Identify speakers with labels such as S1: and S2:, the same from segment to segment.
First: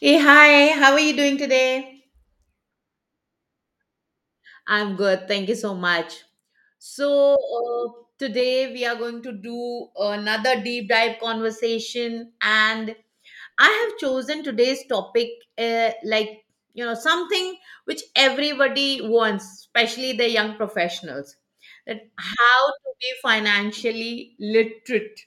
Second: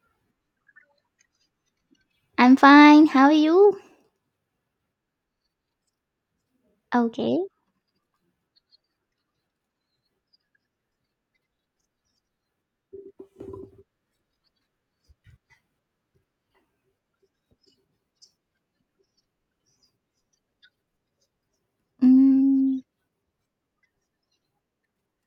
S1: Hey, hi, how are you doing today?
S2: I'm fine. How are you?
S1: I'm good. Thank you so much. So,
S2: Okay.
S1: today we are going to do another deep dive conversation, and I have chosen today's topic, uh, like, you know, something which everybody wants, especially the young professionals, that how
S2: Mm,
S1: to be financially literate.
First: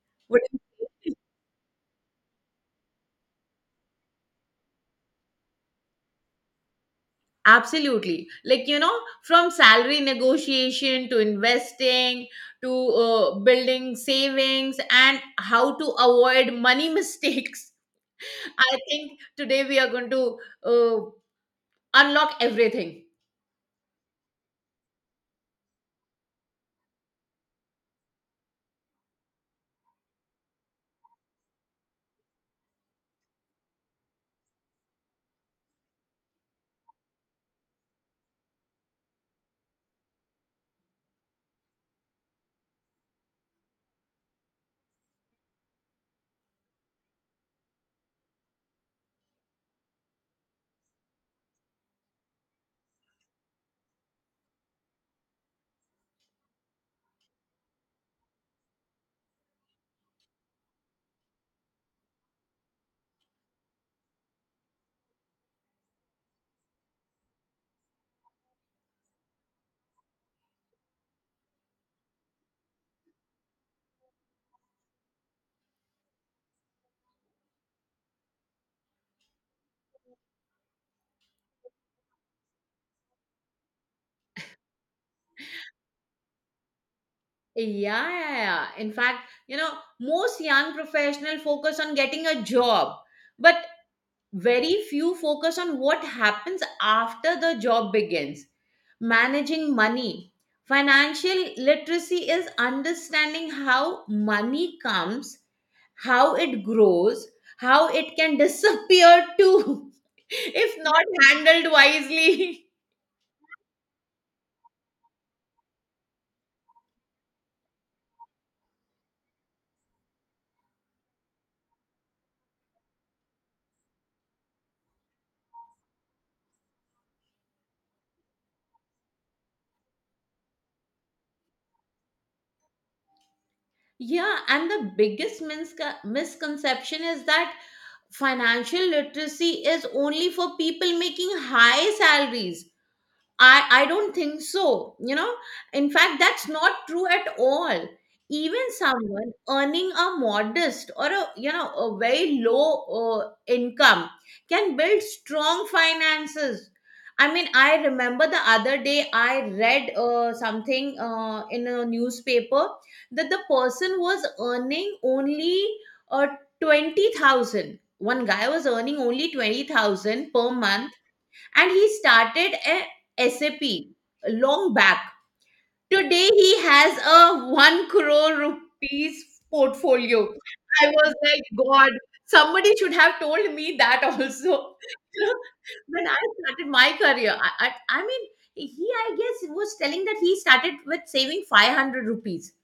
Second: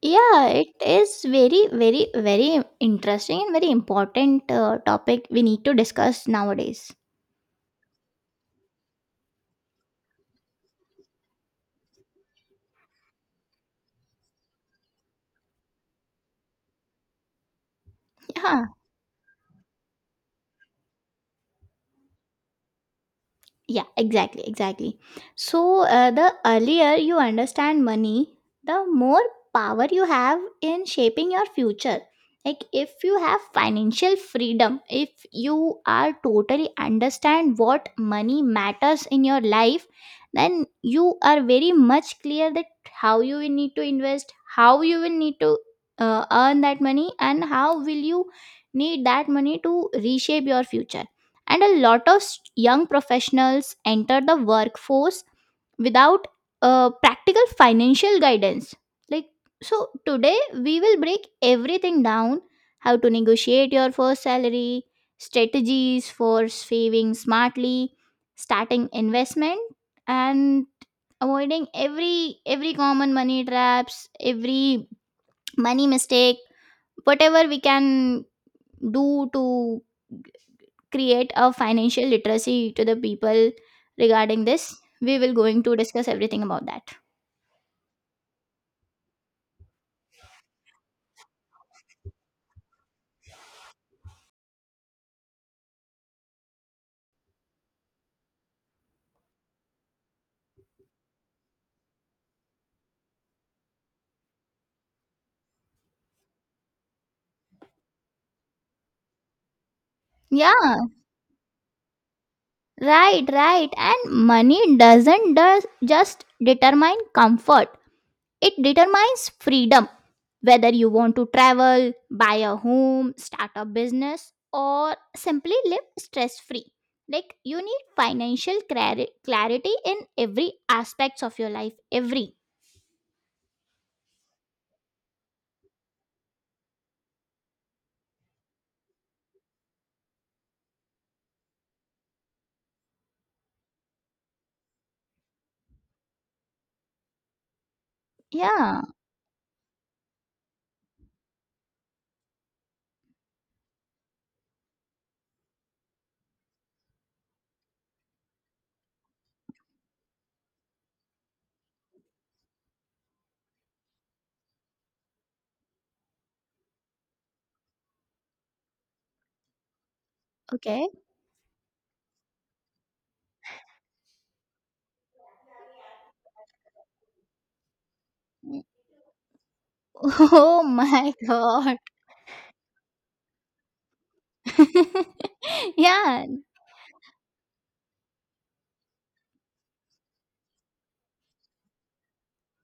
S2: yeah, it is very interesting and very important topic we need to discuss nowadays.
S1: Absolutely. Like, you know, from salary negotiation to investing to building savings and how to avoid money mistakes.
S2: Yeah.
S1: I think today we are going to uh, unlock everything.
S2: Yeah, exactly. So, the earlier you understand money, the more power you have in shaping your future. Like, if you have financial freedom, if you are totally understand what money matters in your life, then you are very much clear that how you will need to invest, how you will need to earn that money, and how will you need that money to reshape your future, and a lot of young professionals enter the workforce without practical financial guidance, like, so today we will break everything down: how to negotiate your first salary, strategies for saving smartly, starting investment, and avoiding every common money traps, every money mistake, whatever we can do to create a financial literacy to the people regarding this. We will going to discuss everything about that.
S1: Yeah, yeah, yeah. In fact, you know, most young professional focus on getting a job, but very few focus on what happens after the job begins. Managing money. Financial literacy is understanding how money comes, how it grows, how it can disappear too,
S2: Yeah.
S1: if not handled wisely.
S2: Right, right, and money doesn't does just determine comfort, it determines freedom. Whether you want to travel, buy a home, start a business, or simply live stress free like, you need financial clarity in every aspects of your life, every.
S1: Yeah, and the biggest misconception is that financial literacy is only for people making high salaries. I don't think so. You know, in fact, that's not true at all. Even
S2: Yeah.
S1: someone earning a modest or, a you know, a very low income can build strong finances. I mean, I remember the other day I read something in a newspaper that the person was earning only uh, 20,000. One guy was earning only 20,000 per
S2: Okay.
S1: month, and he started a SAP long back. Today he has a one crore rupees portfolio.
S2: oh
S1: I
S2: my
S1: was like,
S2: god.
S1: God, somebody should have told me that also. You know, when I
S2: yeah,
S1: started my career, I mean, he, I guess, was telling that he started with saving 500 rupees.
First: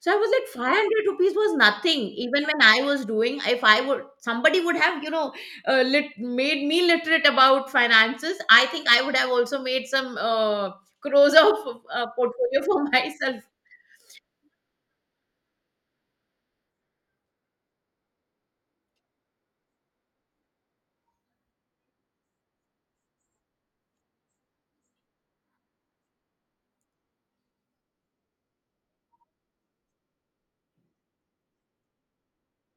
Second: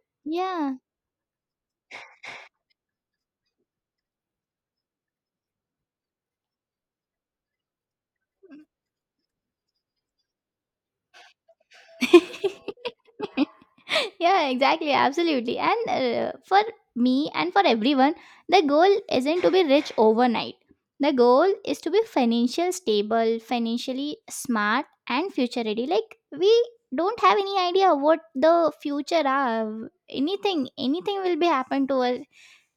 S1: So I was like,
S2: yeah.
S1: 500 rupees was nothing. Even when I was doing, if I would, somebody would have, you know, made me literate about finances. I think I would have also made some crores of portfolio for myself.
S2: Yeah, exactly, absolutely, and for me and for everyone, the goal isn't to be rich overnight. The goal is to be financially stable, financially smart, and future ready. Like, we don't have any idea what the future are, anything will be happen to us.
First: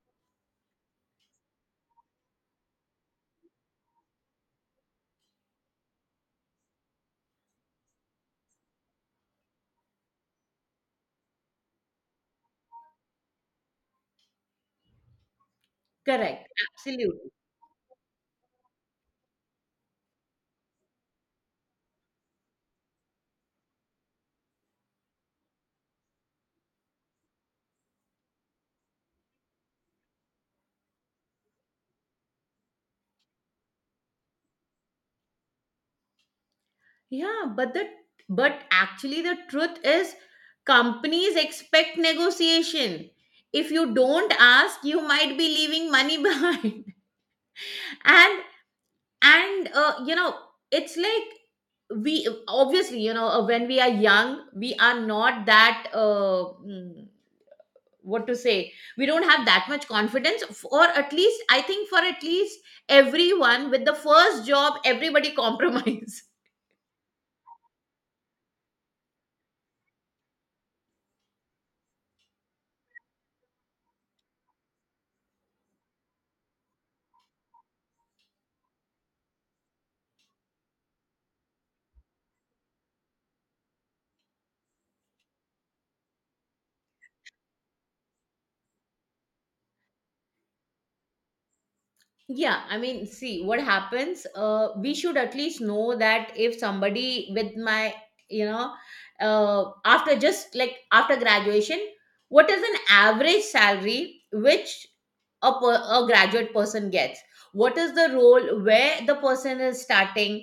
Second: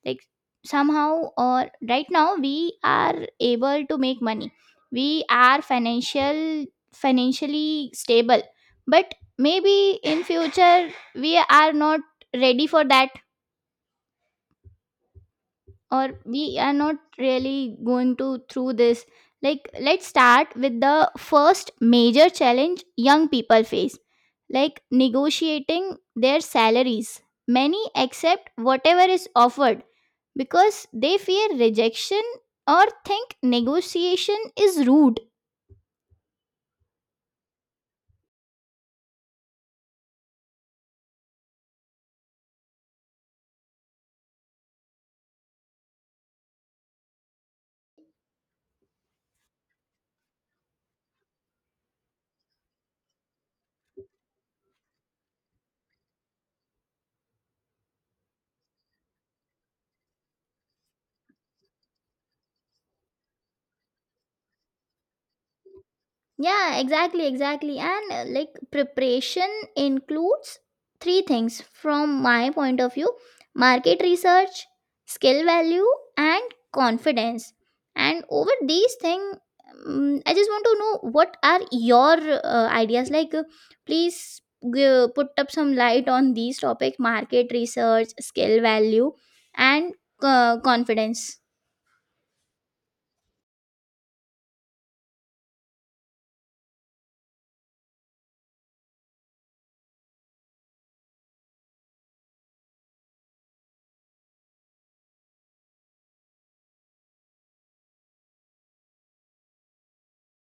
S2: Like, somehow, or right now we are able to make money, we are financially stable, but maybe in future we are not ready for that, or
S1: Correct.
S2: we are not
S1: Absolutely.
S2: really going to through this. Like, let's start with the first major challenge young people face, like negotiating their salaries. Many accept whatever is offered because they fear rejection or think negotiation is rude.
S1: Yeah. But actually the truth is companies expect negotiation. If you don't ask, you might be leaving money behind. And and you know, it's like we obviously, you know, when we are young we are not that what to say, we don't have that much confidence or at least I think for at least everyone with the first job, everybody compromise.
S2: Yeah, exactly. And like, preparation includes three things from my point of view: market research, skill value, and confidence. And over these things, I just want to know, what are your ideas? Like, please put up some light on these topic: market research, skill value, and confidence.
S1: Yeah, I mean, see what happens, we should at least know that if somebody with my, you know, after just like after graduation, what is an average salary which a graduate person gets, what is the role where the person is starting.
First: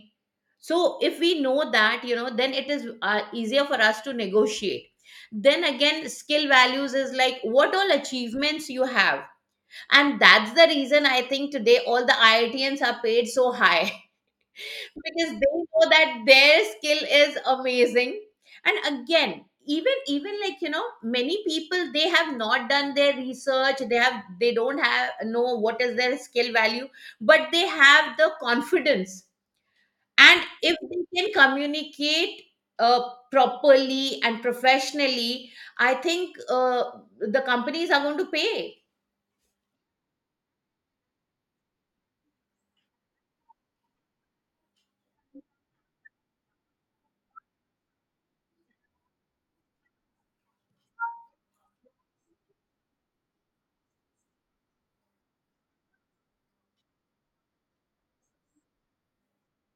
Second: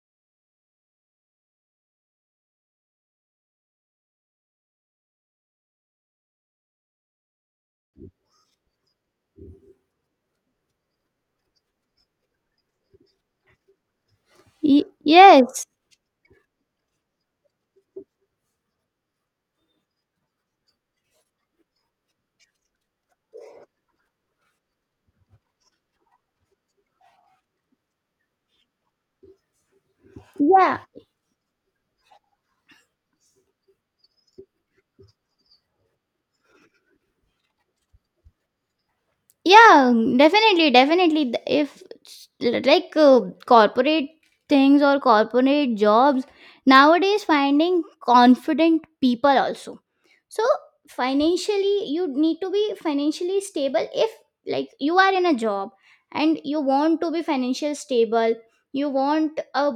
S1: So if we know that, you know, then it is easier for us to negotiate. Then again, skill values is like what all achievements you have, and that's the reason I think today all the IITNs are paid so high. Because they
S2: Yes.
S1: know that their skill is amazing. And again, even like, you know, many people, they have not done their research, they have, they don't have know what is their skill value, but they have the confidence. And if
S2: Yeah,
S1: they can communicate uh, properly and professionally, I think the companies are going to pay.
S2: yeah, definitely, definitely. If like, corporate things or corporate jobs nowadays finding confident people also, so financially you need to be financially stable. If, like, you are in a job and you want to be financially stable, you want a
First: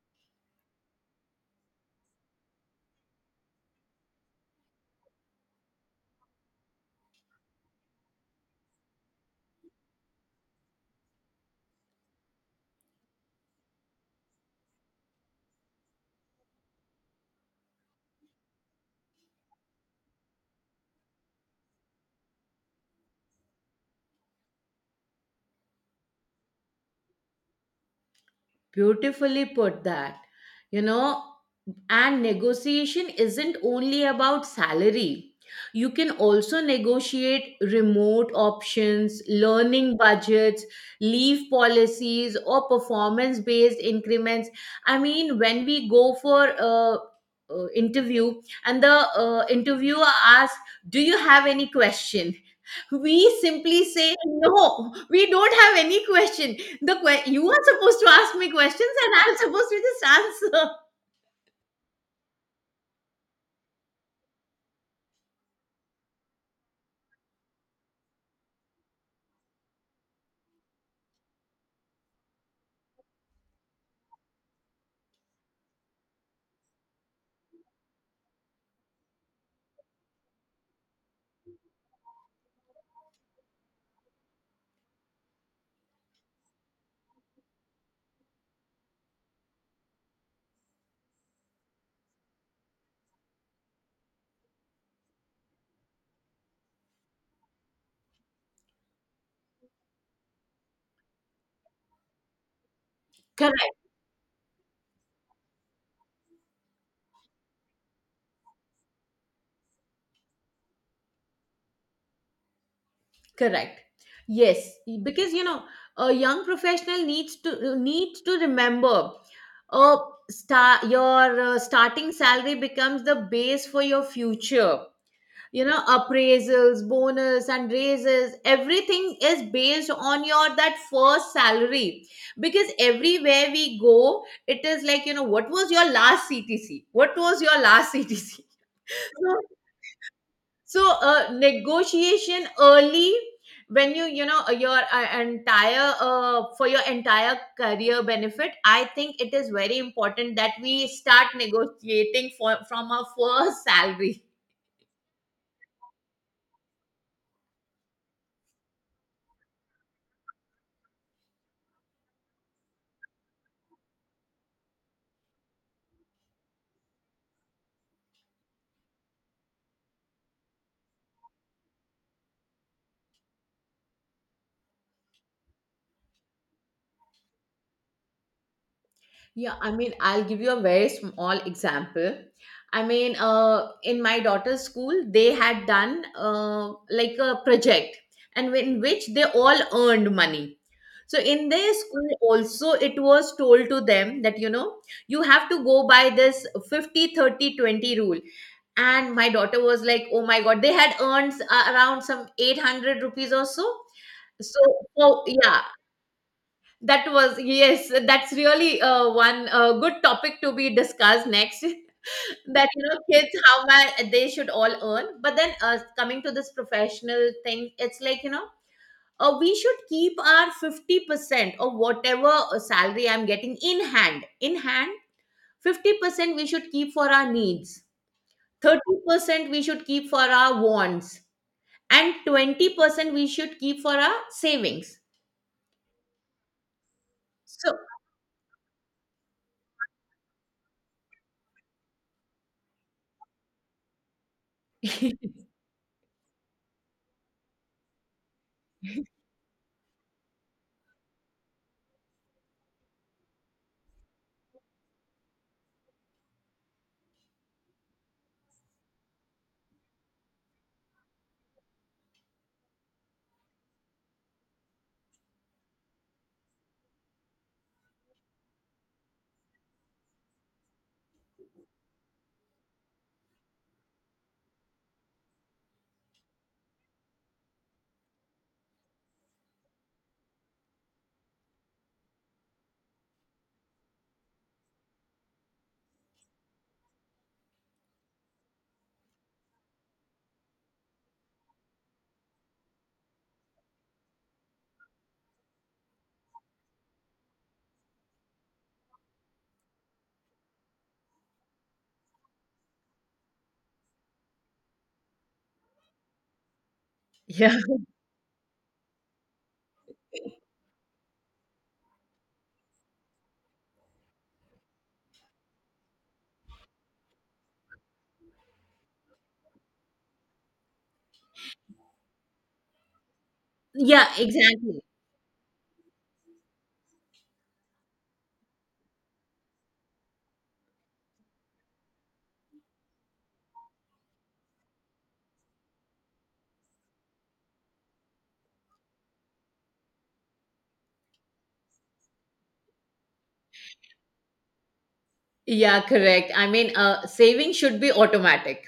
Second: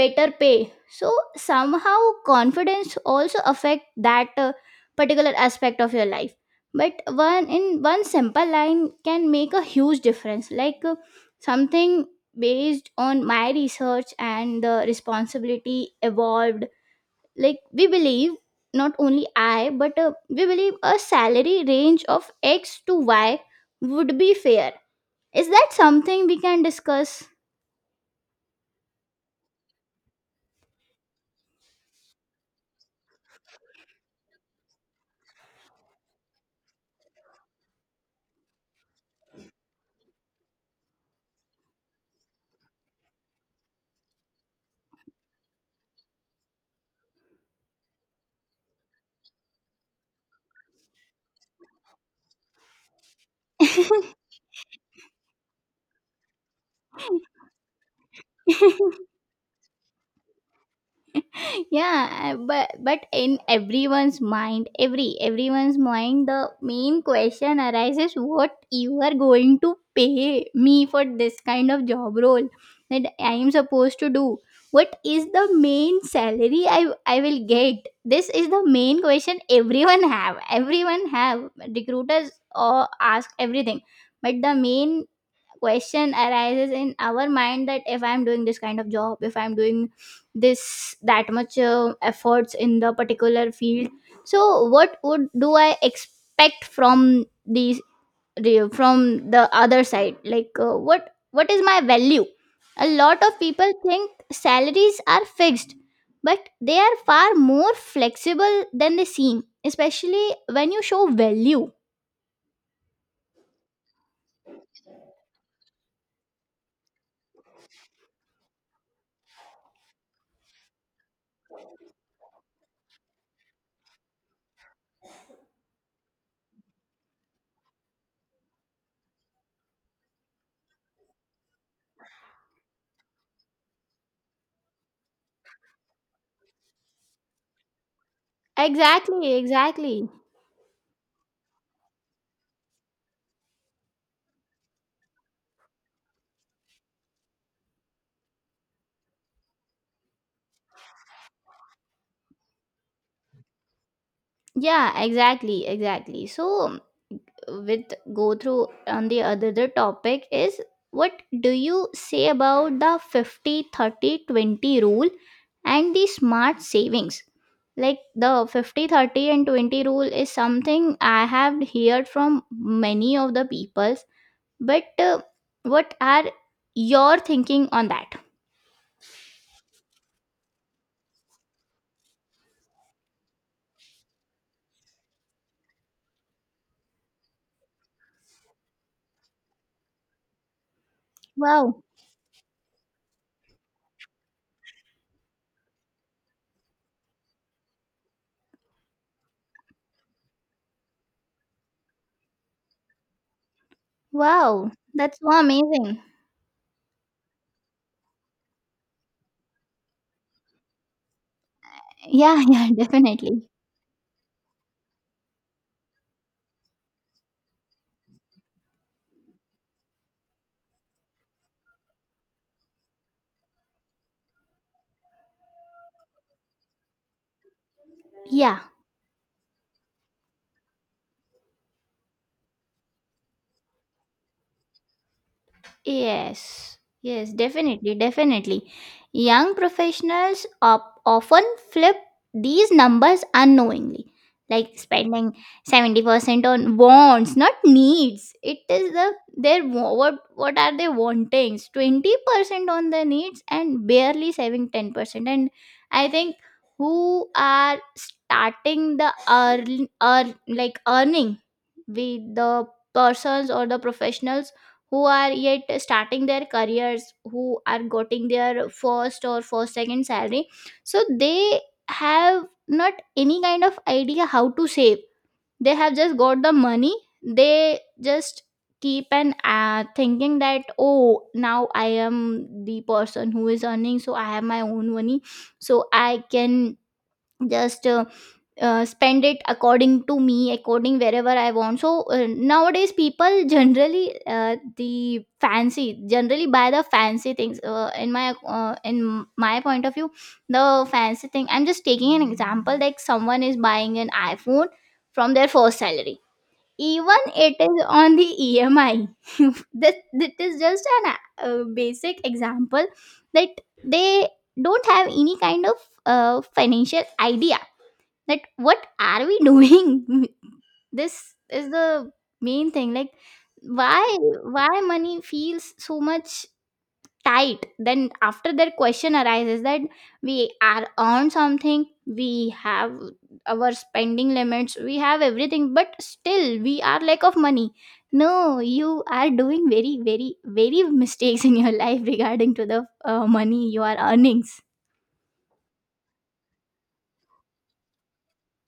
S2: better pay, so somehow confidence also affect that particular aspect of your life. But one in one simple line can make a huge difference, like, something based on my research and the responsibility evolved, like, we believe, not only I but we believe a salary range of X to Y would be fair. Is that something we can discuss?
S1: Beautifully put that. You know, and negotiation isn't only about salary. You can also negotiate remote options, learning budgets, leave policies, or performance based increments. I mean, when we go for a, interview, and the interviewer asks, do you have any question? We simply say no, we don't have any question. The you are supposed to ask me questions and I'm supposed to just answer.
S2: Yeah, but in everyone's mind, everyone's mind, the main question arises: what you are going to pay me for this kind of job role that I am supposed to do? What is the main salary I will get? This is the main question everyone have, recruiters or ask everything, but the main question arises in our mind that if I'm doing this kind of job, if I'm doing this, that much efforts in the particular field, so what would do I expect from these, from the other side, like, what is my value? A lot of people
S1: Correct.
S2: think salaries are fixed, but they are far more flexible than they seem, especially when you show value.
S1: Correct. Yes. Because, you know, a young professional needs to remember, uh, your starting salary becomes the base for your future. You know, appraisals, bonus and raises, everything is based on your that first salary. Because everywhere we go it is like, you know, what was your last CTC, what was your last CTC.
S2: exactly
S1: So,
S2: exactly
S1: so negotiation early when you know, your entire for your entire career benefit, I think it is very important that we start negotiating for, from our first salary.
S2: Yeah, exactly. So, with go through on the other, the topic is, what do you say about the 50-30-20 rule and the smart savings? Like, the 50-30 and 20 rule is something I have heard from many of the peoples, but what are your thinking on that?
S1: Yeah, I mean, I'll give you a very small example. I mean, in my daughter's school, they had done like a project, and in which they all earned money. So in their
S2: Wow.
S1: school also, it was told to them that, you know, you have to go by this 50/30/20 rule. And my daughter was like, "Oh my god!" They had earned around some 800 rupees or so. So,
S2: Wow.
S1: so
S2: That's so
S1: yeah,
S2: amazing.
S1: that was, yes, that's really one good topic to be discussed next.
S2: Yeah,
S1: That,
S2: yeah,
S1: you know, kids,
S2: definitely.
S1: how much they should all earn. But then coming to this professional thing, it's like, you know, we should keep our 50% of whatever salary I'm getting in hand. In hand, 50% we should keep for our needs,
S2: Yeah.
S1: 30% we should keep for our wants, and 20% we should keep for our savings.
S2: Yes, yes,
S1: So,
S2: definitely. Young professionals often flip these numbers unknowingly, like spending 70% on wants, not needs. It is the their what are they wanting? 20% on the needs and barely saving 10%. And I think who are starting the earn like earning with the persons or the professionals who are yet starting their careers, who are getting their first or first second salary, so they have not any kind of idea how to save. They have just got the money, they just keep and thinking that, oh, now I am the person who is earning, so I have my own money, so I can just spend it according to me, according wherever I want. So nowadays people generally the fancy generally buy the fancy things, in my point of view, the fancy thing, I'm just taking an example, like someone is buying an iPhone from their first salary, even
S1: yeah.
S2: it is on the EMI. that that is just an basic example that they don't have any kind of financial idea, that what are we doing. this is the main thing, like,
S1: Yeah,
S2: why
S1: exactly.
S2: why money feels so much tight, then after that question arises that we are on something, we have our spending limits, we have everything, but still we are lack of money. No, you are doing very mistakes in your life regarding to the money you are earnings.
S1: Yeah, correct. I mean, saving should be automatic.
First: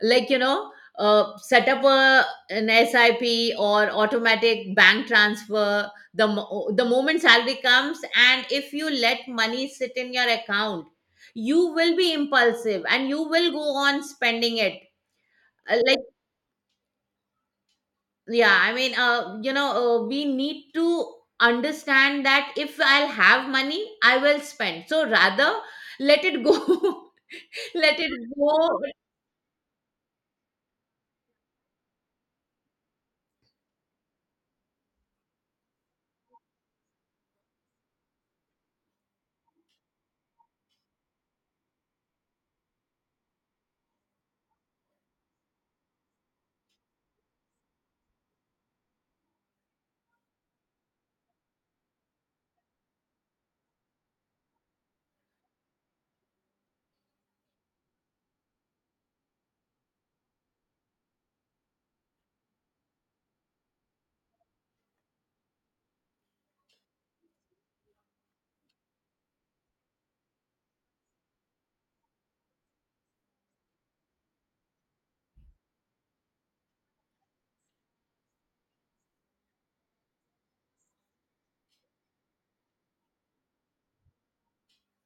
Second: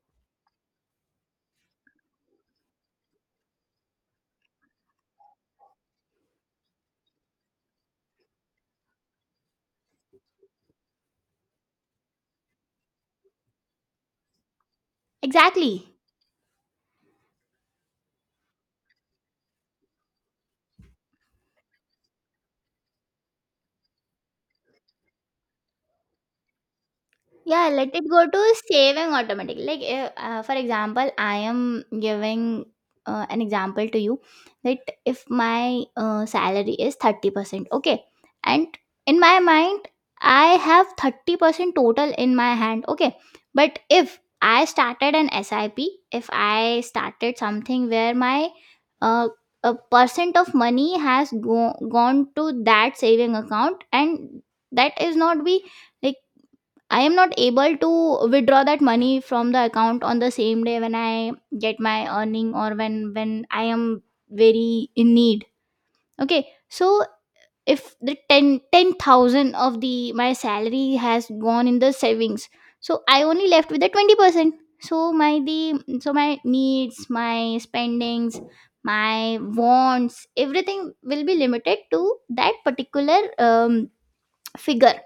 S1: Like, you know, set up a, an SIP or automatic bank transfer, the moment salary comes. And if you let money sit in your account, you will be impulsive and you will go on spending it.
S2: Exactly.
S1: Like, yeah, I mean, you know, we need to understand that if I'll have money, I will spend. So rather, let it go.
S2: Yeah, let
S1: Let
S2: it
S1: it
S2: go to
S1: go.
S2: saving automatically. Like, for example, I am giving an example to you that if my salary is 30%, okay, and in my mind, I have 30% total in my hand, okay, but if I started an SIP, if I started something where my uh, a percent of money has gone to that saving account, and that is not be, like, I am not able to withdraw that money from the account on the same day when I get my earning, or when I am very in need. Okay, so if the ten thousand of the my salary has gone in the savings, so I only left with the 20%. So my the so my needs, my spendings, my wants, everything will be limited to that particular figure,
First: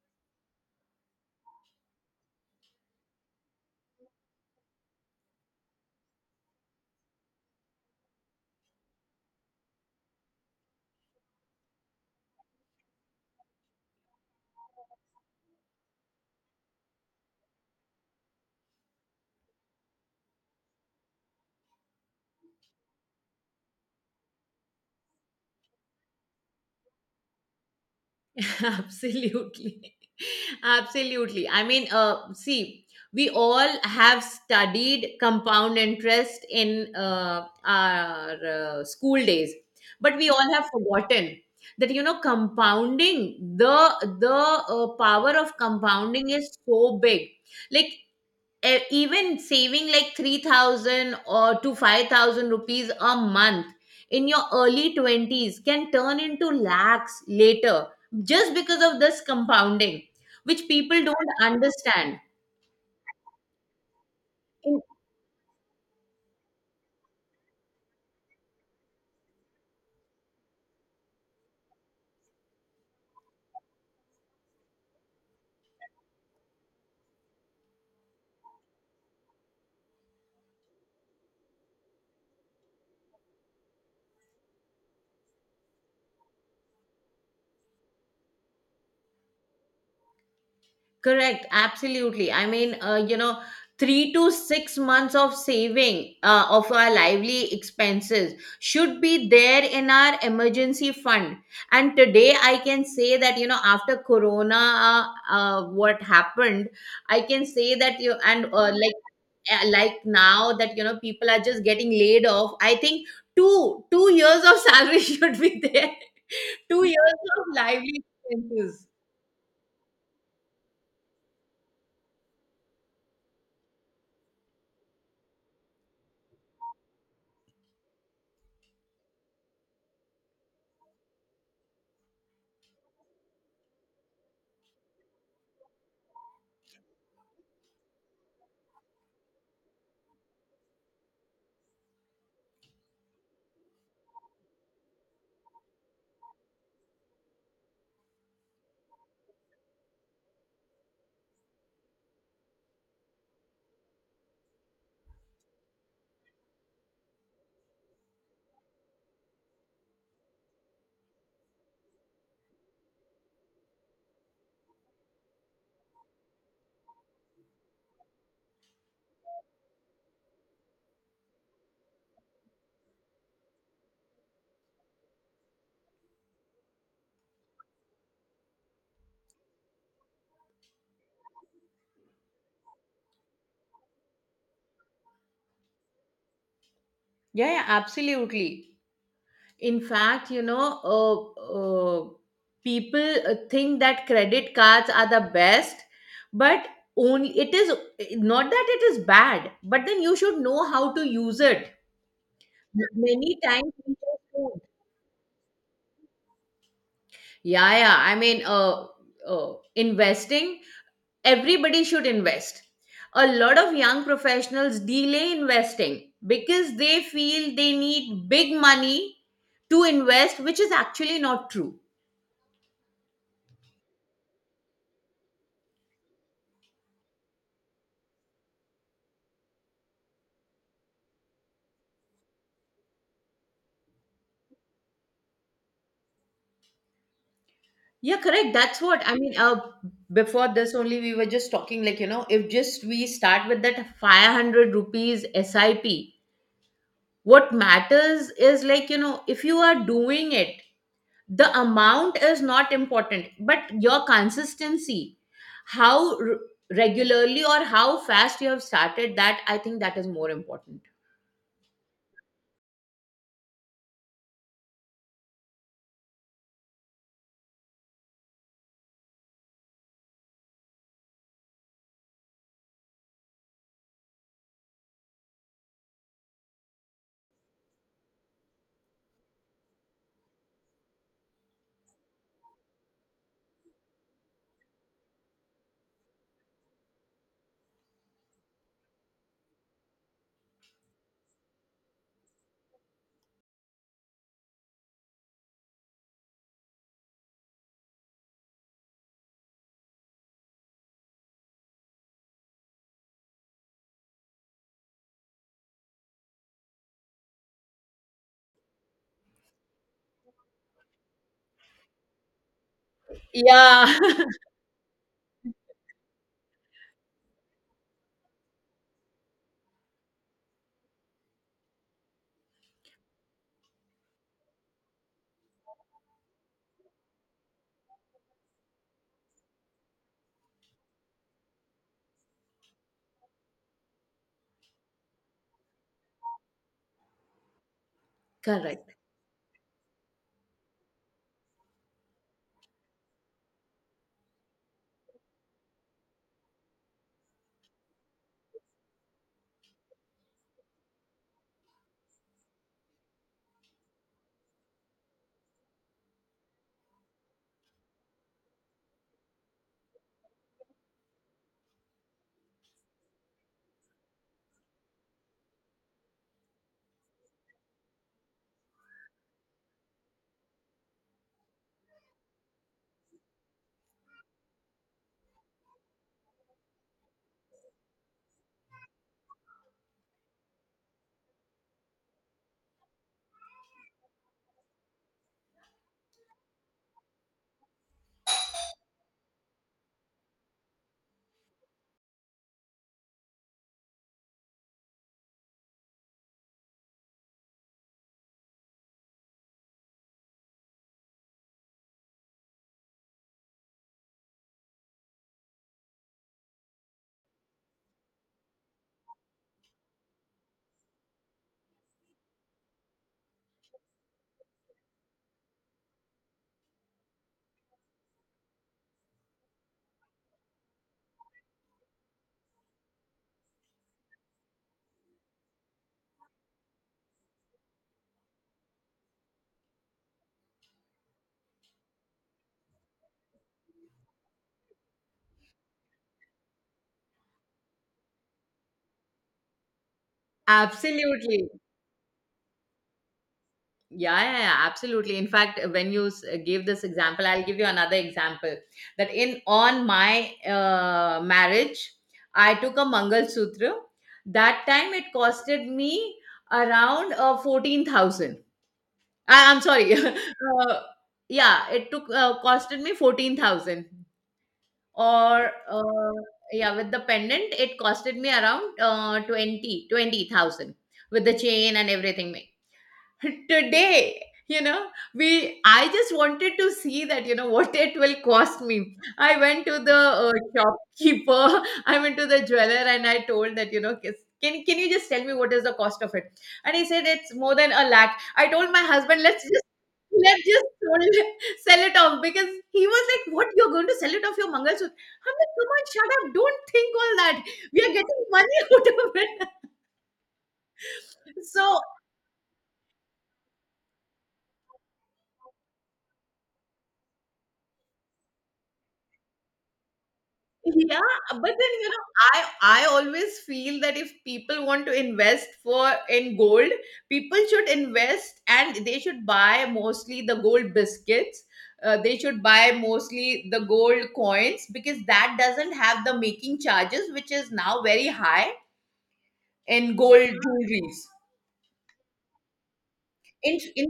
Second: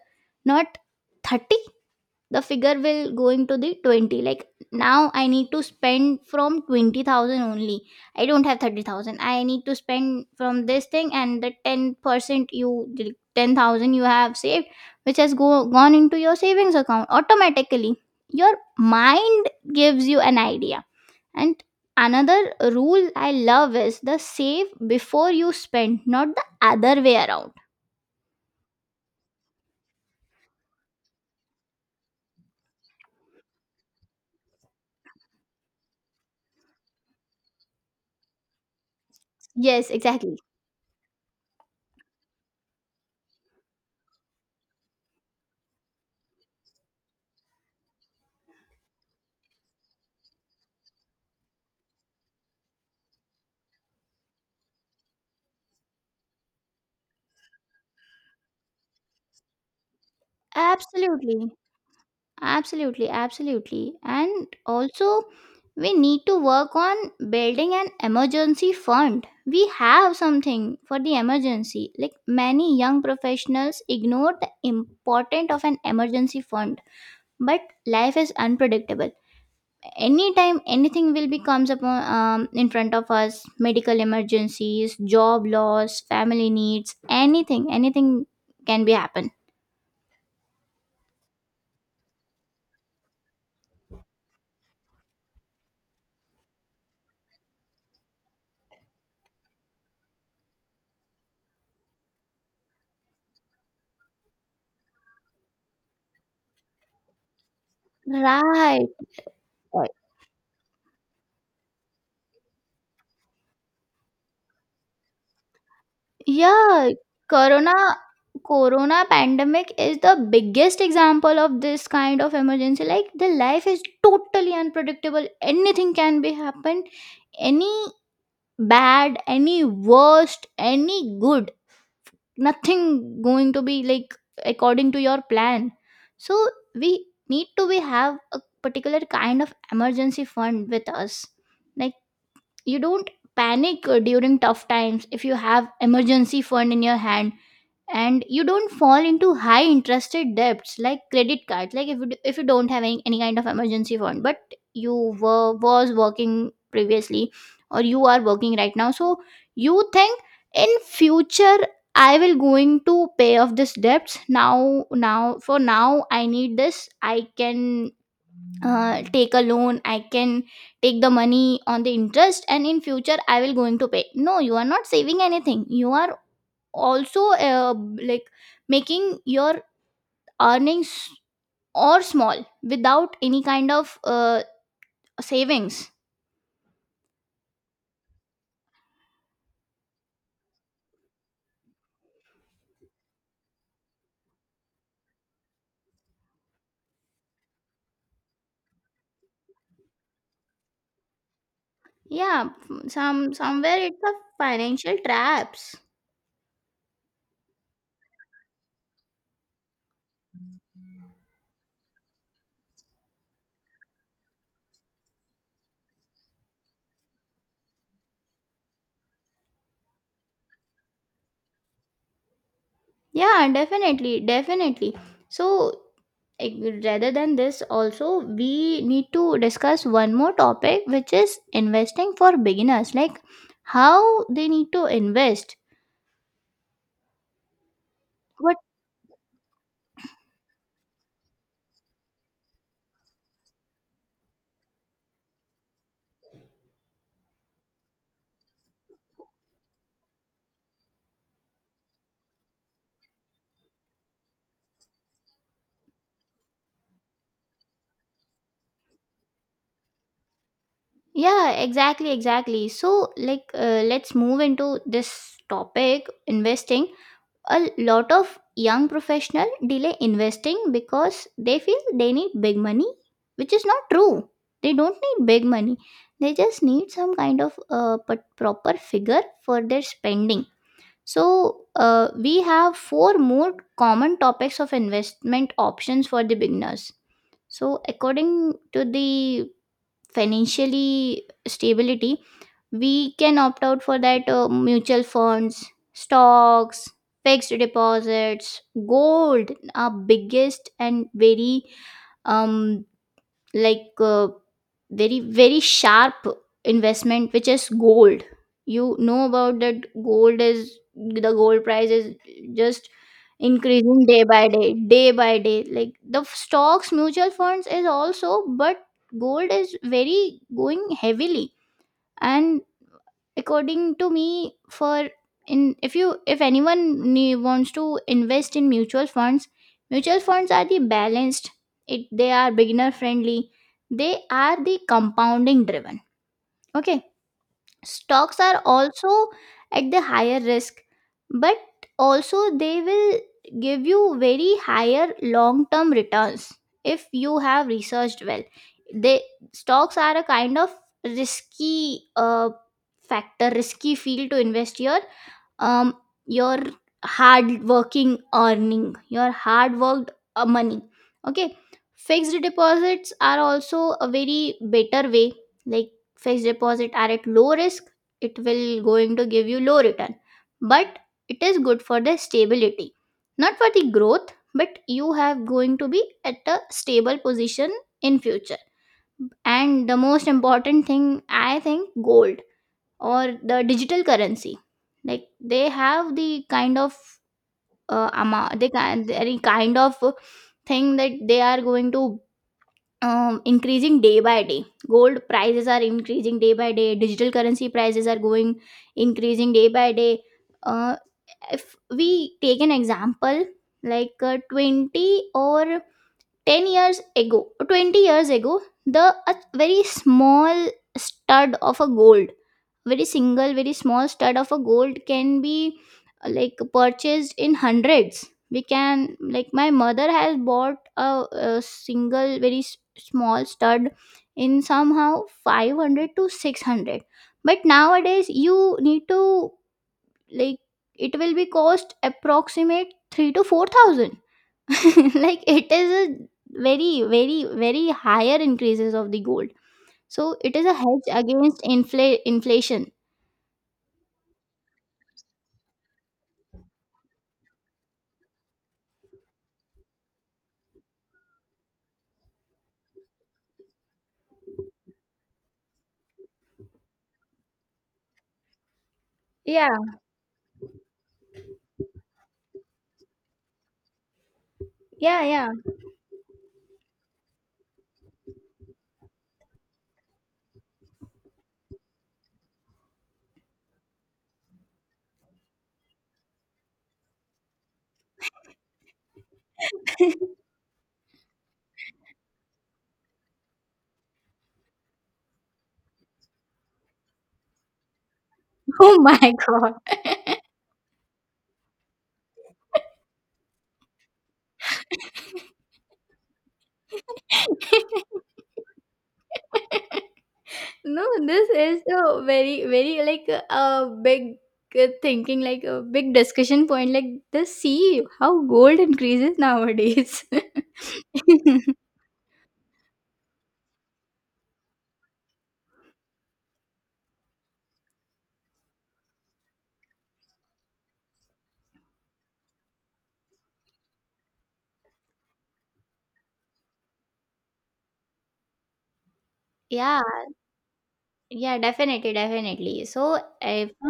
S2: not 30. The figure will going to the 20, like, now I need to spend from 20,000 only, I don't have 30,000, I need to spend from this thing, and the 10% you 10,000 you have saved, which has gone into your savings account automatically. Your mind gives you an idea. And another rule I love is the save before you spend, not the other way around.
S1: Absolutely. Absolutely. I mean, see, we all have studied compound interest in our school days,
S2: Yes,
S1: but we
S2: exactly.
S1: all have forgotten that, you know, compounding, the the power of compounding is so big. Like even saving like 3,000 or to 5,000 rupees a month in your early 20s can turn into lakhs later, just because of this compounding, which people don't
S2: Absolutely.
S1: understand.
S2: Absolutely. And also, we need to work on building an emergency fund. We have something for the emergency. Like, many young professionals ignore the importance of an emergency fund. But life is unpredictable. Anytime anything will be comes upon in front of us: medical emergencies, job loss, family needs, anything, anything can be happen.
S1: Correct, absolutely. I mean, you know, 3 to 6 months of saving of our lively expenses should be there in our emergency fund. And today I can say that, you know, after Corona, what happened, I can say that you, and
S2: Right.
S1: like now that, you know, people are just getting laid off, I think two years of salary should be there. two
S2: Yeah,
S1: years of
S2: Corona
S1: lively expenses.
S2: Corona pandemic is the biggest example of this kind of emergency. Like, the life is totally unpredictable. Anything can be happen. Any bad, any worst, any good. Nothing going to be like according to your plan. So we need to be have a particular kind of emergency fund with us. Like, you don't panic during tough times if you have emergency fund in your hand, and you don't fall into high interested debts, like credit cards. Like, if you, if you don't have any kind of emergency fund, but you were was working previously or you are working right now, so you think in future I will going to pay off this debts. Now, now for now I need this, I can take a loan, I can take the money on the interest, and in future I will going to pay. No, you are not saving anything, you are also like making your earnings or small without any kind of savings.
S1: Yeah, yeah, absolutely. In fact, you know, people think that credit cards are the best, but only it is not that it is bad, but then you should know how to use it.
S2: Yeah, some
S1: Many times,
S2: somewhere
S1: we
S2: it's a
S1: just don't.
S2: financial traps.
S1: Yeah, yeah. I mean, investing, everybody should invest. A lot of young professionals delay investing because they feel they need big money to invest, which is actually not true.
S2: Yeah, definitely, so, rather than this also, we need to discuss one more topic, which is investing for beginners, like, how they need to invest.
S1: Yeah, correct. That's what I mean. Before this only, we were just talking like, you know, if just we start with that 500 rupees SIP. What matters is like, you know, if you are doing it, the amount is not important, but your consistency, how regularly or how fast you have started that, I think that is more important.
S2: Yeah, exactly. So, like, let's move into this topic investing. A lot of young professional delay investing because they feel they need big money, which is not true. They don't need big money. They just need some kind of proper figure for their spending. So we have four more common topics of investment options for the beginners, so according to the financially stability we can opt out for that mutual funds, stocks, fixed deposits, gold. Our biggest and very um like uh, very sharp investment which is gold. You know about that gold is, the gold price is just
S1: Yeah,
S2: increasing day by day, day by day, like the stocks, mutual funds is also, but gold is very going heavily. And according to me, for, in, if anyone wants to invest in mutual funds, mutual funds are the balanced, it they are beginner friendly, they are the compounding driven. Okay, stocks are
S1: correct.
S2: also at the higher risk, but also they will give you very higher long term returns if you have researched well. They, stocks are a kind of risky factor, risky field to invest here. um your hard working earning, your hard worked money. Okay, fixed deposits are also a very better way. Like fixed deposit are at low risk, it will going to give you low return, but it is good for the stability, not for the growth, but you have going to be at a stable position in future. And the most important thing I think, gold or the digital currency, like they have the kind of amount, they can any kind of thing that they are going to increasing day by day, gold prices are increasing day by day, digital currency prices are going increasing day by day. uh, if we take an example, like 20 or 10 years ago, 20 years ago, the a very small stud of a gold, very single very small stud of a gold can be like purchased in hundreds. We can, like my mother has bought a single very small stud in somehow 500 to 600, but nowadays you need to, like, it will be cost approximate 3 to 4,000. Like it is a very higher increases of the gold. So it is a hedge
S1: Absolutely.
S2: against inflation.
S1: Yeah, yeah, yeah, absolutely. In fact, when you gave this example, I'll give you another example. That in, on my marriage, I took a Mangal Sutra. That time it costed me around 14,000. I'm
S2: Yeah.
S1: sorry. Yeah, it took costed me 14,000.
S2: Yeah,
S1: Or
S2: yeah.
S1: yeah, with the pendant, it costed me around 20 20,000 with the chain and everything. Today, you know, we, I just wanted to see that, you know, what it will cost me. I went to the shopkeeper. I went to the jeweler and I told that, you know, "Kis- can you just tell me what is the cost of it?" And he said, "It's more than a lakh." I told my
S2: Oh
S1: husband,
S2: my
S1: "Let's just
S2: god.
S1: let's just sold it- sell it off." Because he was like, "What, you're going to sell it off, your mangalsutra?" I'm like, "Come on, shut up, don't think all that, we are getting money out of it."
S2: No, this
S1: So.
S2: is a very like a big thinking, like a big discussion point. Like the, see how gold increases nowadays.
S1: Yeah, but then, you know, I always feel that if people want to invest for in gold, people should invest and they should buy mostly the gold biscuits. They should buy mostly the gold coins because that doesn't have the making charges, which is now very high in
S2: Yeah,
S1: gold jewelries.
S2: yeah, definitely, definitely. So, if
S1: In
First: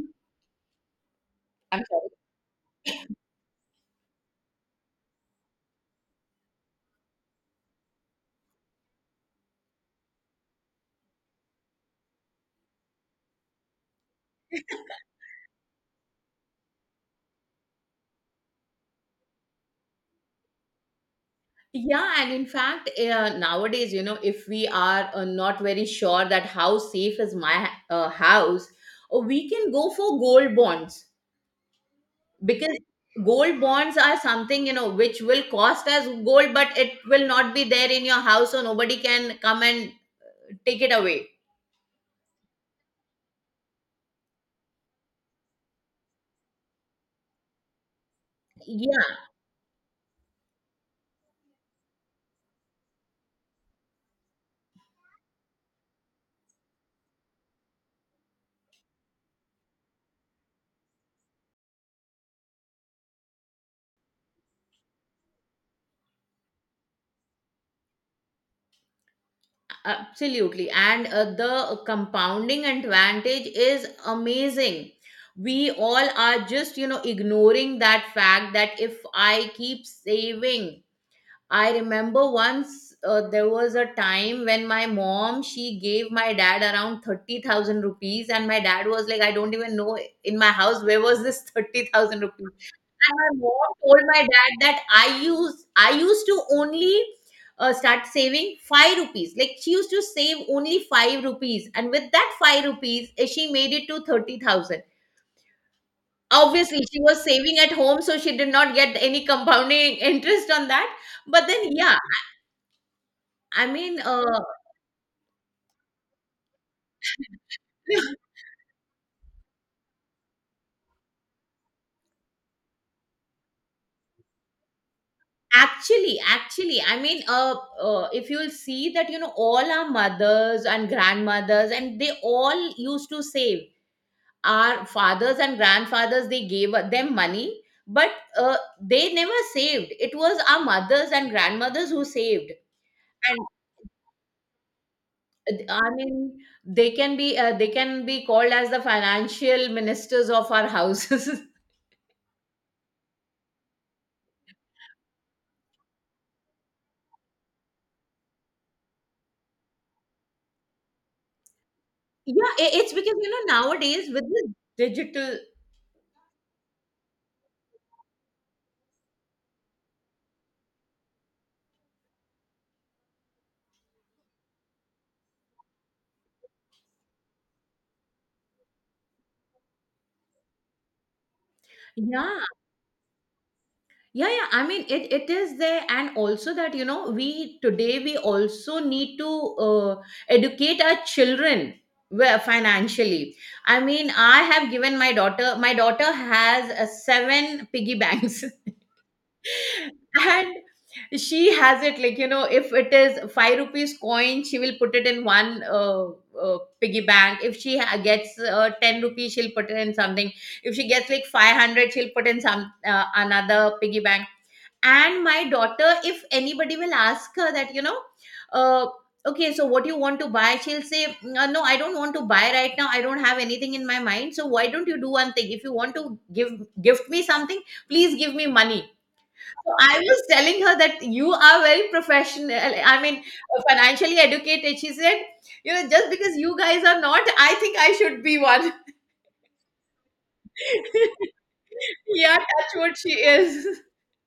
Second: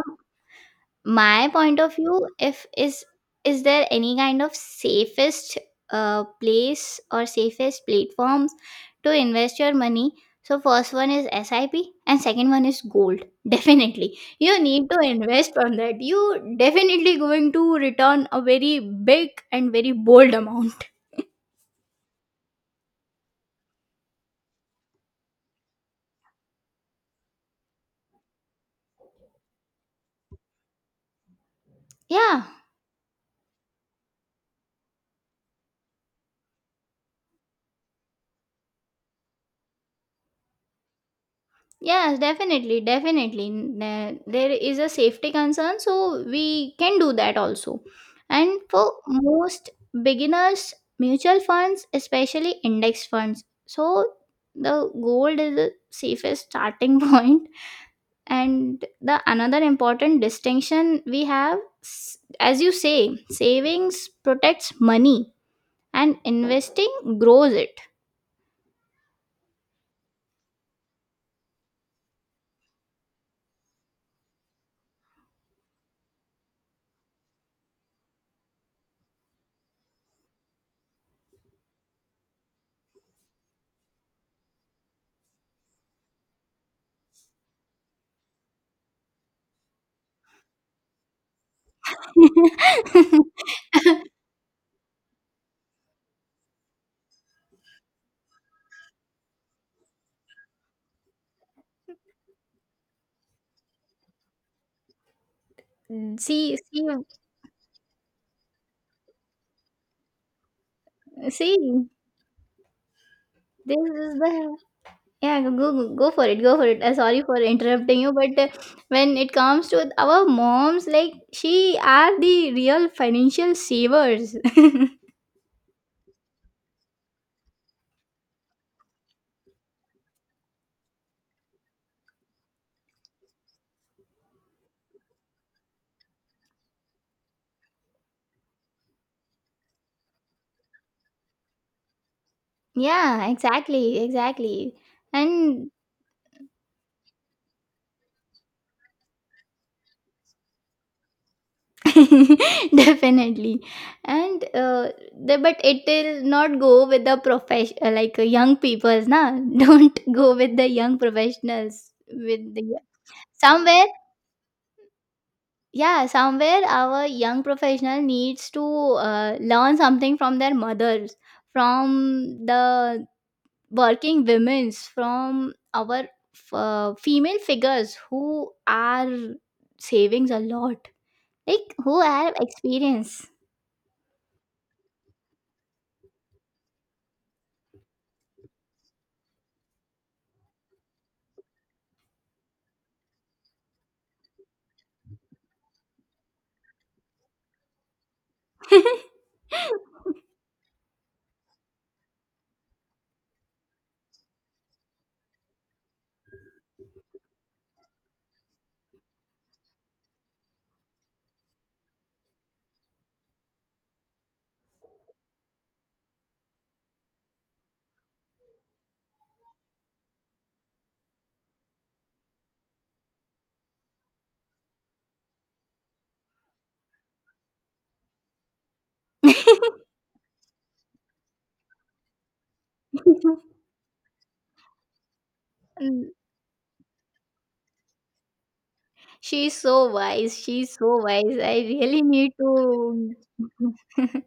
S2: my point
S1: I'm
S2: of
S1: sorry.
S2: view, if is is there any kind of safest place or safest platforms to invest your money? So first one is sip and second one is gold. Definitely you need to invest on that, you definitely going to return a very big and very bold amount.
S1: Yeah, and in fact, nowadays, you know, if we are not very sure that how safe is my house, we can go for gold bonds,
S2: Yeah.
S1: because gold bonds are something, you know, which will cost as gold, but it will not be there in your house, so nobody can come and take it away.
S2: Yes, definitely, definitely. There is a safety concern, so we can do that also. And for
S1: Yeah,
S2: most beginners, mutual funds, especially index funds. So the gold is the safest starting point. And the another important distinction we have, as you say, savings protects money and investing grows it.
S1: absolutely. And the compounding advantage is amazing. We all are just, you know, ignoring that fact that if I keep saving. I remember once there was a time when my mom she gave my dad around 30,000 rupees, and my dad was like, I don't even know in my house where was this 30,000 rupees. And my mom told my dad that I used to only start saving 5 rupees. Like, she used to save only 5 rupees, and with that 5 rupees she made it to 30,000.
S2: See,
S1: Obviously
S2: see,
S1: she was saving at home, so she did not get any compounding interest on that, but then
S2: see,
S1: yeah. I
S2: this
S1: mean,
S2: is
S1: uh,
S2: the, yeah, go for it, go for it. Sorry for interrupting you, but when it comes to our moms, like she are the real financial savers.
S1: actually, if you'll see that, you know, all our mothers and grandmothers, and they all used to save. Our fathers and grandfathers, they gave them money, but they never saved. It was our mothers and grandmothers who saved.
S2: Yeah,
S1: And
S2: exactly, exactly,
S1: uh,
S2: and
S1: I mean, they can be called as the financial ministers of our houses.
S2: definitely, and the, but it will not go with the profession like young people's, na. Don't go with the young professionals
S1: Yeah,
S2: with the
S1: it's because, you know,
S2: somewhere,
S1: nowadays with this digital,
S2: yeah, somewhere our young professional needs to learn something from their mothers, from the working women's, from our female figures who are savings a lot, like who have
S1: yeah,
S2: experience.
S1: yeah, yeah, I mean, it is there, and also that, you know, we today we also need to uh, educate our children where financially. I mean, I have given my daughter, my daughter has seven piggy banks. And she has it, like, you know, if it is five rupees coin she will put it in one piggy bank. If she gets 10 rupees she'll put it in something. If she gets like 500 she'll put in some another piggy bank. And my daughter, if anybody will ask her that, you know, uh, okay, so what you want to buy, she'll say, No, I don't want to buy right now. I don't have anything in my mind, so why don't you do one thing? If you want to give, gift me something, please give me money." So I was telling her that you are very professional, I mean, financially educated. She said, you know, just because you guys are not, I think I should be one.
S2: She's so wise. She's so wise. I really need
S1: Yeah, that's what she
S2: to.
S1: is.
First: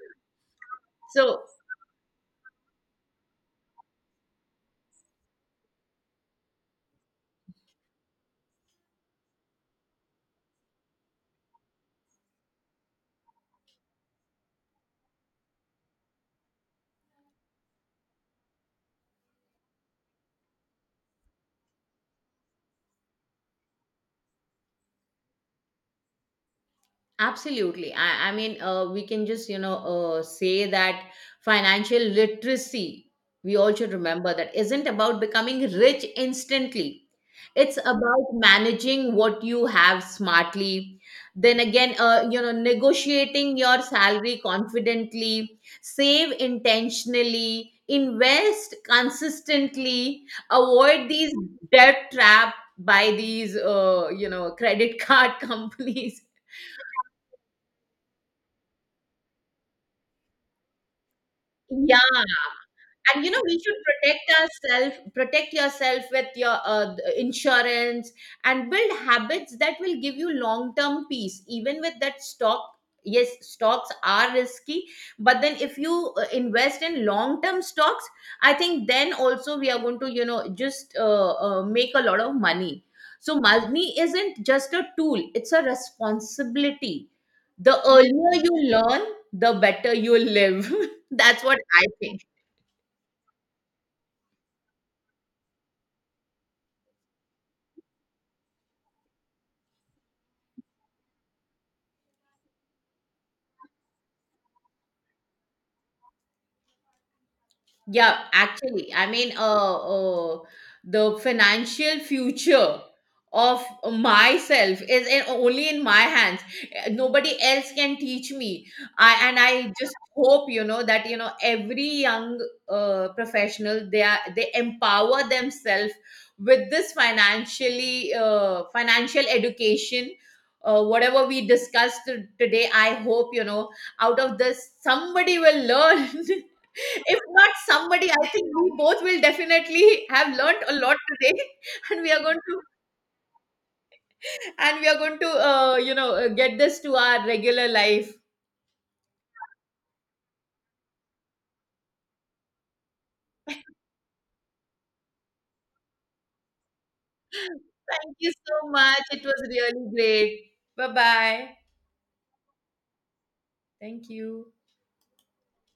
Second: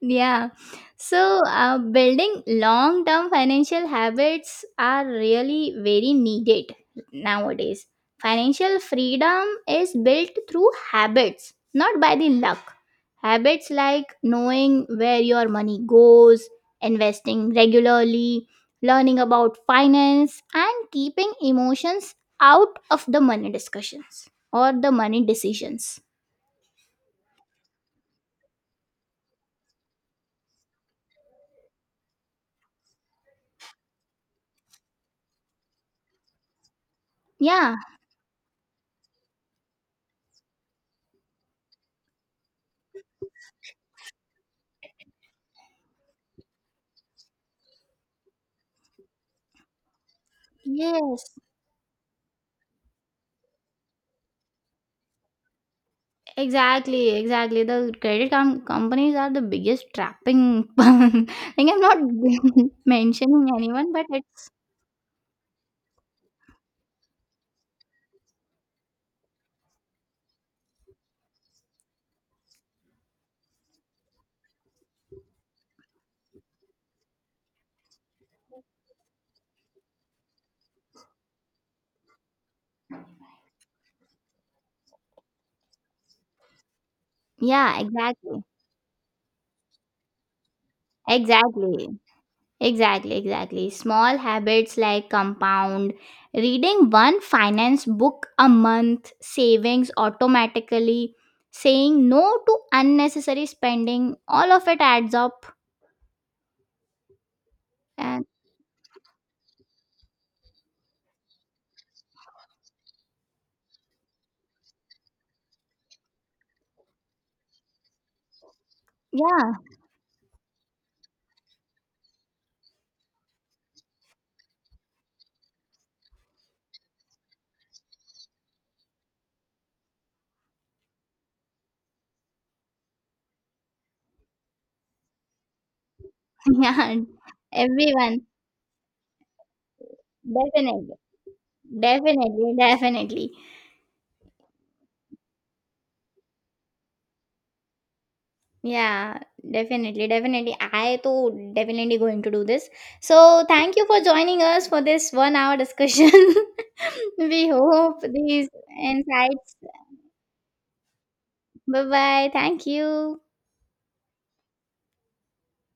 S2: Yeah.
S1: So
S2: So, building long term financial habits are really very needed nowadays. Financial freedom is built through habits, not by the luck. Habits like knowing where your money goes, investing regularly, learning about finance, and keeping emotions out of the money discussions or the money decisions.
S1: absolutely. I mean, we can just, you know, say that financial literacy, we all should remember, that isn't about becoming rich instantly. It's
S2: Yeah,
S1: about managing what you have smartly. Then again, you know, negotiating your salary confidently, save intentionally, invest consistently, avoid these
S2: yes,
S1: debt trap by these, you know, credit card companies.
S2: exactly, exactly. The companies are the biggest trapping. Like I'm
S1: Yeah,
S2: not
S1: and you know
S2: mentioning
S1: we should
S2: anyone, but it's,
S1: protect yourself with your insurance, and build habits that will give you long term peace. Even with that stock, yes, stocks are risky, but then if you invest in long term stocks, I think then also we are going to, you know, just make a lot of money. So money isn't just a tool, it's a responsibility. The
S2: yeah,
S1: Yeah.
S2: exactly,
S1: Earlier you learn, the better you live. That's what I
S2: exactly,
S1: think.
S2: exactly, exactly. Small habits like compound, reading one finance book a month, savings automatically, saying no to unnecessary spending. All of it adds up.
S1: Yeah, actually, the financial future of myself is in, only in my hands. Nobody else can teach me.
S2: Yeah.
S1: I just hope, you know, that, you know, every young professional, they empower themselves with this financially, financial education. Whatever we discussed today, I hope, you know, out of this somebody will learn.
S2: Yeah,
S1: If not somebody,
S2: everyone,
S1: I think we both will definitely have learnt a
S2: definitely.
S1: lot today. And we are going
S2: Definitely,
S1: to,
S2: definitely.
S1: and we are going to you know, get this to our regular life.
S2: Yeah, definitely, definitely. I too definitely going to do this. So thank you for joining us for this 1 hour discussion. We hope
S1: Thank you
S2: these
S1: so much. It was
S2: insights.
S1: really great. Bye bye.
S2: Bye bye. Thank you.
S1: Thank you.